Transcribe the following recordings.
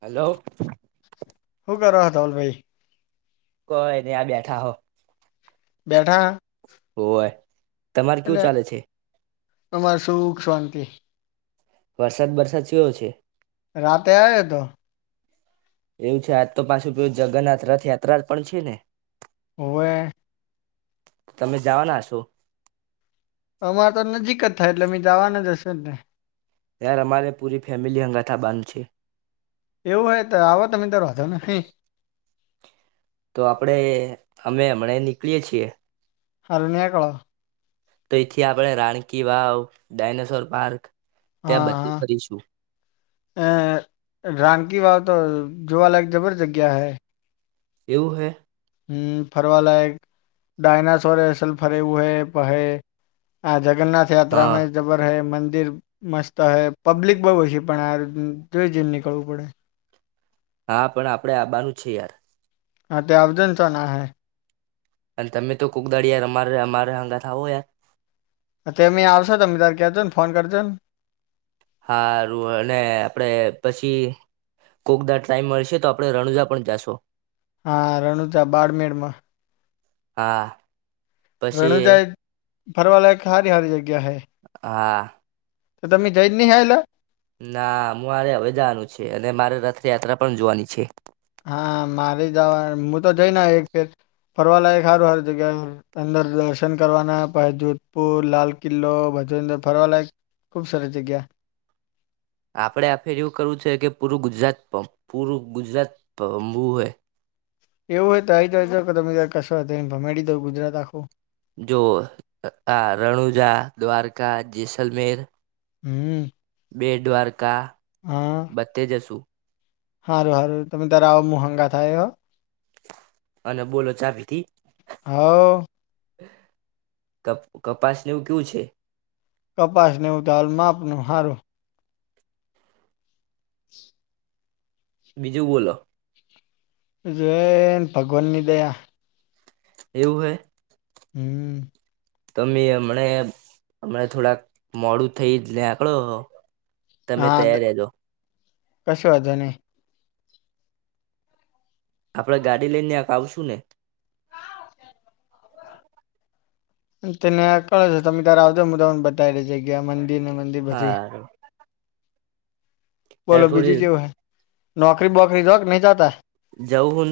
Hello. હું કરોહો ધવલભાઈ? કઈ નઈ આ બેઠા હ બેઠા હોવે તમારે કેવું ચાલે છે? અમારે સુખ, શાંતિ. વરસાદ બરસાદ ચેઓ છે. રાતે આયો હતો. એવું છે આજ તો પાછું પૂ જગન્નાથ રથયાત્રા પણ છે ને. હોવે. તમે જાવાના હશો? અમારે તો નજીક જ થાય એટલે અમે જાવાને જ હશે ને. યાર અમારે પૂરી ફેમિલી હંગાથા બાંધ છે. એવું હોય તો આવો તમે તો વાંધો નહીં. તો આપડે હમે અમણે નીકળીએ છીએ. હારુ નેકળો. તો એથી આપણે રાણકી વાવ, ડાયનાસોર પાર્ક ત્યાં હા બધી હા કરીશું. અ રાનકી વાવ તો જોવાલાયક જબર જગ્યા હૈ. એવુ હે? હમ, ફરવા લાયક. ડાયનાસોર હસલ ફરે એવું હે. પહે આ જગન્નાથ હા યાત્રામાં જબર હૈ મંદિર મસ્ત હૈ, પબ્લિક બહુ હછી પણ આ જોઈ જઈને નીકળવું પડે. હા, પણ આપડે આવાનું છે યાર. હા, તે આવજો ને ચ્યા ના હે. પણ તમે તો [unintelligible] તુ હે આવું હે. તેમેં આવશો તમે તાર ક્યાજોને ફોન કરજો ને. હારું, અને આપડે પછી કોકદા ટાઈમ મળશે તો આપણે રણુજા પણ જાશો. હા, રણુજા બાળમેળમાં. હા. પછી રણુજાય ફરવાલાયક એક હારી હારી જગ્યા હે. હા તો તમે જઈ જ નહી આયલા ના હું મારે હવે જાવાનું છે અને મારે રથયાત્રા પણ જોવાની છે. હા મારી જવા હું તો જઈને એક ફેર ફરવા લાયક સારું હર જગ્યા [inaudible] અંદર દર્શન કરવાના પ જોધપુર, લાલ કિલ્લો ભજદર, ફરવાલાયક ખુબ સર જગ્યા. આપડે આ ફેર એવું કરવું છે કે પૂરું ગુજરાત પૂરું ગુજરાત પામવું હોય. એવું હોય તો આઈ જ તમે ત કશો ભમેડી દઉ ગુજરાત આખો. જો આ રણુજા, દ્વારકા, જેૈસલમેર. હમ બેટ દ્વારકા. હા બધે જશું. સારું સારું તમે તાર આ મોહંગા આયો. અને બોલો ચા પીધી? હોવ. ક કપાસને એવું કેવું છે? કપાસને એવું તો હાલ માપનો હારું. બીજું બોલો. જયન ભગવાનની દયા. એવું હૈ? હમ તમે હમણા હમણા થોડાક મોડું થઈ નેંકળો હો. હા કશો વાંધો નઈ. આપડે ગાડી લઈને ન્યા આવશું ને? તેને નેકળો છો તમે તારે આવજો મુદાને બતાવી જગ્યા મંદિર ને માઈ. હારૂ. યાર બોલો થોડી બીજી એવું હે? નોકરી બોકરી જાઓ કે નહી જતા? જવું હું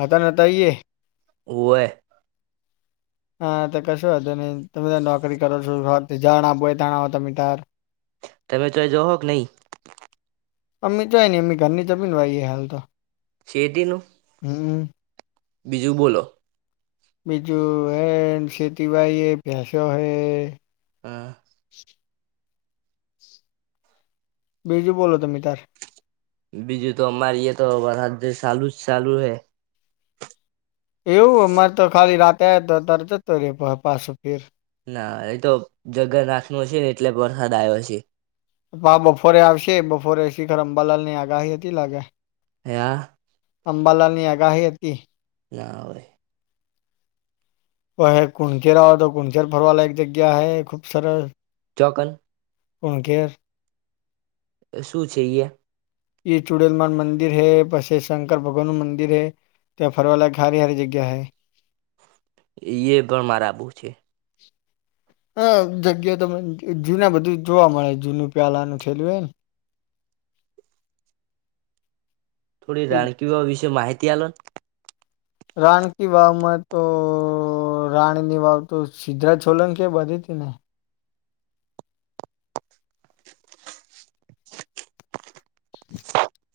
અત્યાર નહીં તો ઈએ હોવે. હા તો કશું વાંધો નહી. તમે નોકરી કરો છો જાણા બોય તાણા હો તમે તાર. તમે ત્યાં જોહો કે નહી? અમે ક્યાંય નહીં અમ ઘરની જમીન વાઈએ હાલ તો. સેતીનું? હમ બીજું બોલો. બીજું એન ખેતી વાઈએ, ભસો હે. હા બીજું બોલો તમે તાર. બીજું તો અમારી એ તો વરર્હત ચાલુ જ ચાલુ હે. એવું અમારે તો ખાલી રાતે તો જતો ર પાછું ફેર. ના એતો જગર નાખનું હશે ને એટલે વરસાદ આવ્યો હશે. આ બપોરે આવશે બપોરે શિખર અંબાલાલની આગાહી હતી લાગે. એયા. અંબાલાલ ની આગાહી હતી. ના આવે. ઓ હ કુણચેર આવ તો કુણચેર ફરવાલાયક એક જગ્યા હ ખૂબ સરસ. ચોકન કુણઘેર. શું છે ઈયા? ઈ ચુડેલમાનું મંદિર હૈ, પછી શંકર ભગવાનનું મંદિર હૈ. ત્યા ફરવા લાયક હારી હારી જગ્યા હૈ. ઈયે પણ મારાબુ છે. હ જગ્યા તમને જૂના બધું જોવા મળે જૂનું પ્યાલાનું થયેલું હોય ને. થોડી રાણકી વાવ વિશે માહિતી આલોને. રાણકી વાવમાં તો રાણીની વાવ તો સિદ્ધરાજ છોલંકી બાધી હતી ને? [inaudible]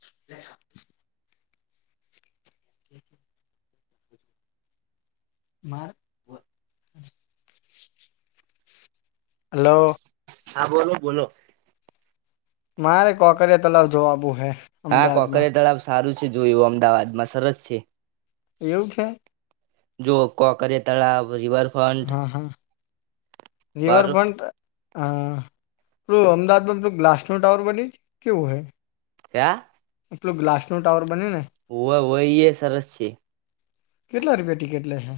[inaudible] માર હલો હા બોલો બોલો. મારે કોકરિયા તલાવ જોવા આબું હે. હા અમદાવાદમાં કોકરીયા તળાવ સારું છે જોયું, અમદાવાદમાં સરસ છે. એવું છે? જો કાંકરીયા તળાવ, રીવર હા હા પર રિવરફ્રન્ટ હા પેલું અમદાવાદમાં પેલું ગ્લાસનો ટાવર બન્યું કેવું હે? ક્યાં? પેલું ગ્લાસ નો ટાવર બન્યું ને, હોવે હોવે એ સરસ છે. કેટલા રૂપિયા ટિકિટ લે હે,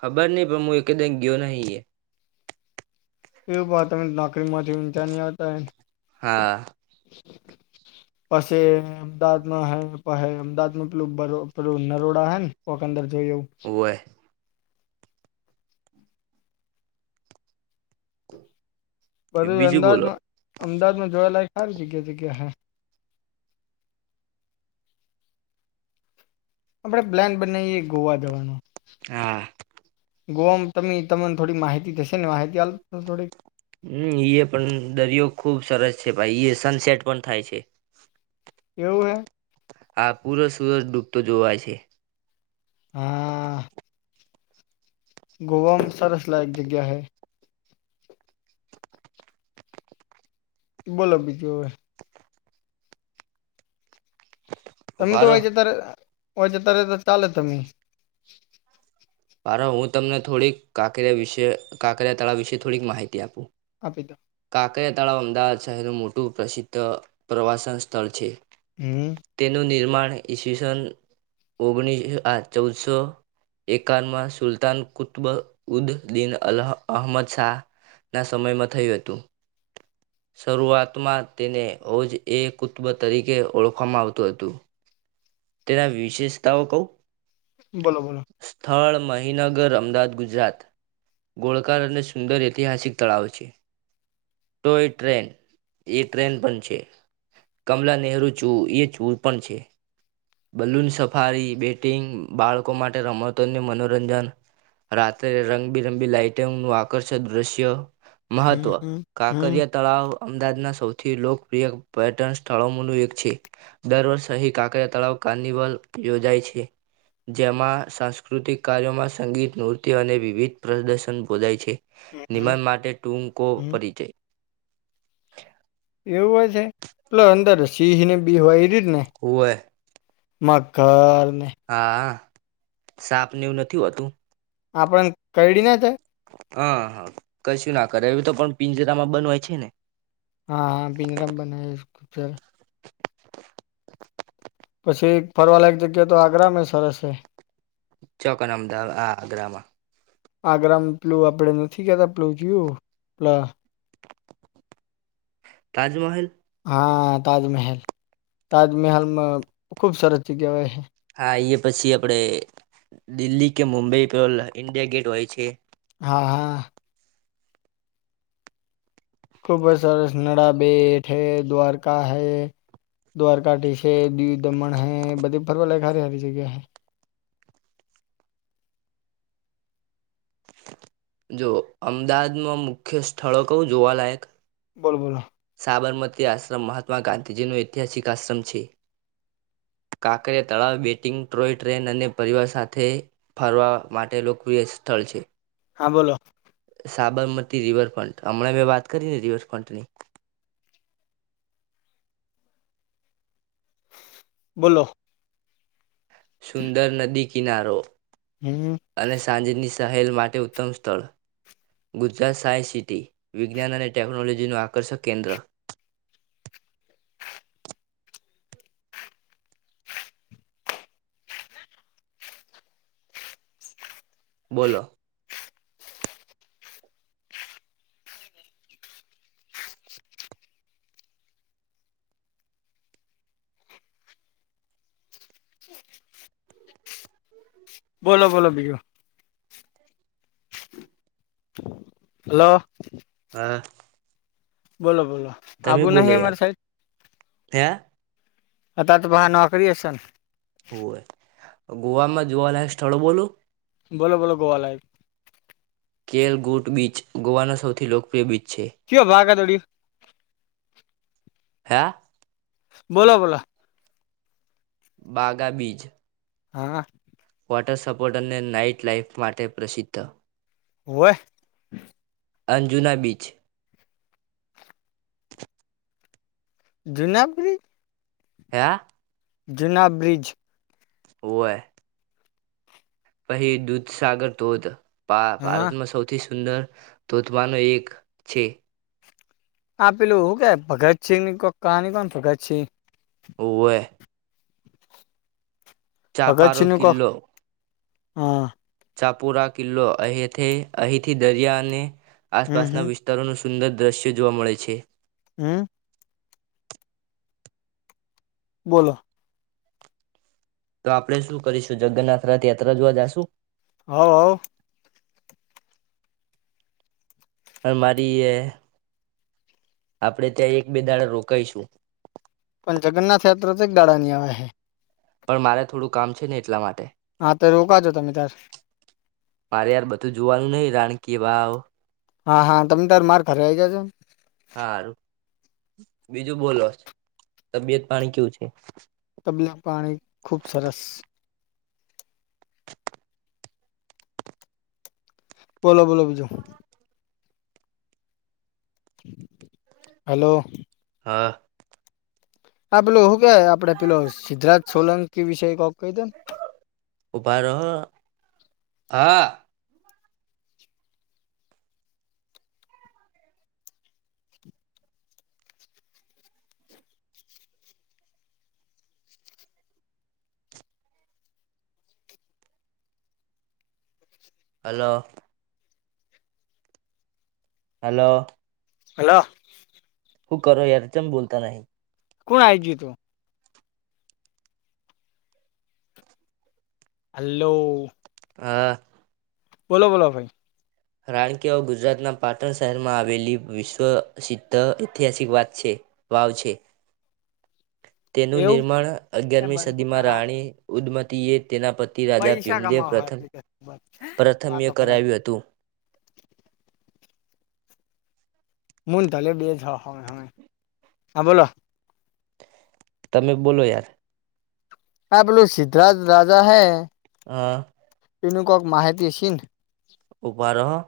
ખબર નહિ પણ મું એકદમ ગયો નહી એ, એવું પણ તમે નોકરી માંથી ઊંચા નહીં આવતા હે, હા પસે અમદાવાદમાં હૈ પહ અમદાવાદમાં પેલુ પેલું નરોડા હૈ ને, કોક અંદર જોય એવું, ઓવે [inaudible] બધું બીજું બોલો અમદાવાદમાં અમદાવાદમાં જોવા લાયક સારી જગ્યા જગ્યા હે, આપણેે પ્લાન બનાવીએ ગોવા જવાનો. હા ગોવામાં ત તમને થોડી માહિતી થશે ને માહિતી આલો તો થોડીક, હમ એ પણ દરિયો ખુબ સરસ છે ભાઈ એ સનસેટ પણ થાય છે. એવું હૈ. આ પૂરો સુરજ ડૂબતો જોવાય છે. હા. ગોવા મા સરસલાક જગ્યા હે. બોલો બીજુ એ, ભારો અમદાવાદ જતા રહ્યા ઓય જતા રહે ત તો ચાલે તમે, આર હું તમને થોડીક કાંકરિયા વિશે કાંકરિયા તળાવ વિશે થોડીક માહિતી આપું. આપી તો, કાંકરિયા તળાવ અમદાવાદ શહેરનું મોટું પ્રસિદ્ધ પ્રવાસન સ્થળ છે. હમ, તેનું નિર્માણ ઈસવીસન ઓગણીસ આ ચૌદસો એકાવનમાં સુલતાન કુતબ ઉદ બિન અલહ અહમદ શાહ, ના સમયમાં થયું હતું. શરૂઆતમાં તેને હો જ એ કુતબ તરીકે ઓળખવામાં આવતું હતું. તેના વિશેષતાઓ કહું, બોલો બોલો. સ્થળ મહીનગર અમદાવાદ ગુજરાત ગોળકાર અને સુંદર ઐતિહાસિક તળાવ છે. તો એ ટ્રેન એ ટ્રેન પણ છે. કમલા નહેરુ ચૂ એ ચૂ પણ છે. બલૂન સફારી બેટિંગ બાળકો માટે રમતોને મનોરંજન રાત્રે રંગબીરંગબી લાઈટંગ નું આકર્ષક દ્રશ્ય હમ મહત્વ હમ હમ કાકરિયા તળાવ અમદાવાદના સૌથી લોકપ્રિય પર્યટન સ્થળોનું એક છે. દર વર્ષ સહી કાંકરિયા તળાવ કાર્નિવલ યોજાય છે. જેમાં સાંસ્કૃતિક કાર્યોમાં સંગીત, નૃર્ત્ય અને વિવિધ પ્રદર્શન બોલાય છે. હમ નિમન માટે ટૂકો હમ પરિચય. એવું હોય છે પેલો અંદર સીહ ને બી હોય એ રીત ને. હોવે મથર. હા સાપને એવું નથી હોતું. આપડને કરડી ના જાય હા હા કશું ના કરે એ તો પણ પિંજરામાં બન હોય છે ને. હા હા [unintelligible] નરામ બના પછી ફરવાલાયક જગ્યા તો આગ્રા મેં સરશ છે. ચોક ના અમદાવાદ આ આગ્રામાં. આગ્રમાં પેલું આપડે નથી કેતા, પેલું ચીયું પ તાજમહેલ. હા, તાજમહેલ તાજમહેલમાં ખુબસરત થી કહેવાય હે. હા, એ પછી આપડે દિલ્હી કે મુંબઈ પે ઇન્ડિયા ગેટ હોય છે. હા, હા. ખૂબ સરસ, નડા બેેટ હૈ દ્વારકા હૈ. દ્વારકાઠી છે, દીવ દમણ હૈ, બધી ફર્વા લાયક હારી હારી જગ્યા હૈ. જો અમદાવાદમાં મુખ્ય સ્થળો કવું જોવાલાયક બોલ, બોલો. સાબરમતી આશ્રમ મહાત્મા ગાંધીજીનો ઐતિહાસિક આશ્રમ છે. કાંકરે તળાવ બેટિંગ ટ્રોય ટ્રેન અને પરિવાર સાથે ફરવા માટે લોકપ્રિય સ્થળ છે. હા, બોલો. સાબરમતી રિવરફ્રન્ટ હમણાં મેં વાત કરીને રિવરફ્રન્ટની બોલો. સુંદર નદી કિનારો હમ. અને સાંજેની સહેલ માટે ઉત્તમ સ્થળ ગુજરાત સાયન્સ સિટી વિજ્ઞાન અને ટેકનોલોજીનું આકર્ષક કેન્દ્ર બોલો. બોલો, બોલો, બીજું. હલો. હ. બોલો, બોલો. તમે આબુ બોલો નહી યાર. અમારી સાઈડ નોકરી હશે ને. હોય, ગોવા માં જોવાલાયક સ્થળો બોલું? બોલો, બોલો, ગોવા લાયક કેલ ગૂટ બીચ ગોવાનો સૌથી લોકપ્રિય બીચ છે. કયો ભાગ? હે? બોલો, બોલો. બાગા બીજ. હા. વોટર સપોર્ટ અને નાઈટ લાઈફ માટે પ્રસિદ્ધ હોવે. અંજુના બીચ. જુના બ્રિજ. હે? જુના બ્રિજ. હોવે. પહિ દૂધ સાગર ધોધ હા ભા-ભારતમાં સૌથી સુંદર તોતવાનો એક છે. આ પેલુ હું કેવાય, ભગતસિંહની કોક કહાની કોને ભગતસિંહ હોવે. ચાપારો ભગતસિંહનું કોહ કિલ્લો હા. ચાપુરા કિલ્લો અહીંથી અહીંથી દરિયા અને હમ હમ આસપાસના વિસ્ તારોનું સુંદર દ્રશ્ય જોવા મળે છે. હમ્મ બોલો. તો આપડે શું કરીશું જગન્નાથ રથયાત્રા જોવા જાશું? હોવ હાઓ. અમારીએ આપડે ત્યાં એક બે દાડા રોકાઈશું. પણ જગન્નાથયાત્રા તો એક દાડાની આવે હે. પણ મારે થોડું કામ છે ને એટલા માટે. હાતે રોકાજો તમેતાર. મારે યાર બધું જોવાનું નહિ રાણકીવાવ. હા હા તમે તાર માર ઘરે આવી જાજોને. હારું બીજું બોલો. તબિયત પાણી કેવું છે? તબિયત પાણી ખુબ સરસ. બોલો બોલો બીજું. હલો હા આ પેલું હું કેવાય આપડે પેલો સિદ્ધરાજ સોલંકી વિશે કોક કહી દોને. ઉભા રોહો હા. હલો હલો હલો હું કરો યાર ચમ બોલતા નહીં. કુણ આઈજ્યું તું? હલ્લો હા બોલો બોલો ભઈ. રાણકીવાવ ગુજરાતના પાટણ શહેરમાં આવેલી વિશ્વસિદ્ધ ઐતિહાસિક વાત છે. વાવ છે. તેનું નિર્માણ અગયારમી એવું સદીમાં રાણી ઉદમતીએ તેના પ તિ રાજા પૈસા ભીમદેવ કમાવા હોય વાતો પ્રથમ-પ્રથમ્ય કરવા કરાવ્યું હતું. મું તલે બેજ હ હ હા બોલો. તમે બોલો યાર. હા પેલો સિદ્ધરાજ રાજા હે હા ઈનુ કોક માહીતી સીન. ઉભા રો હો.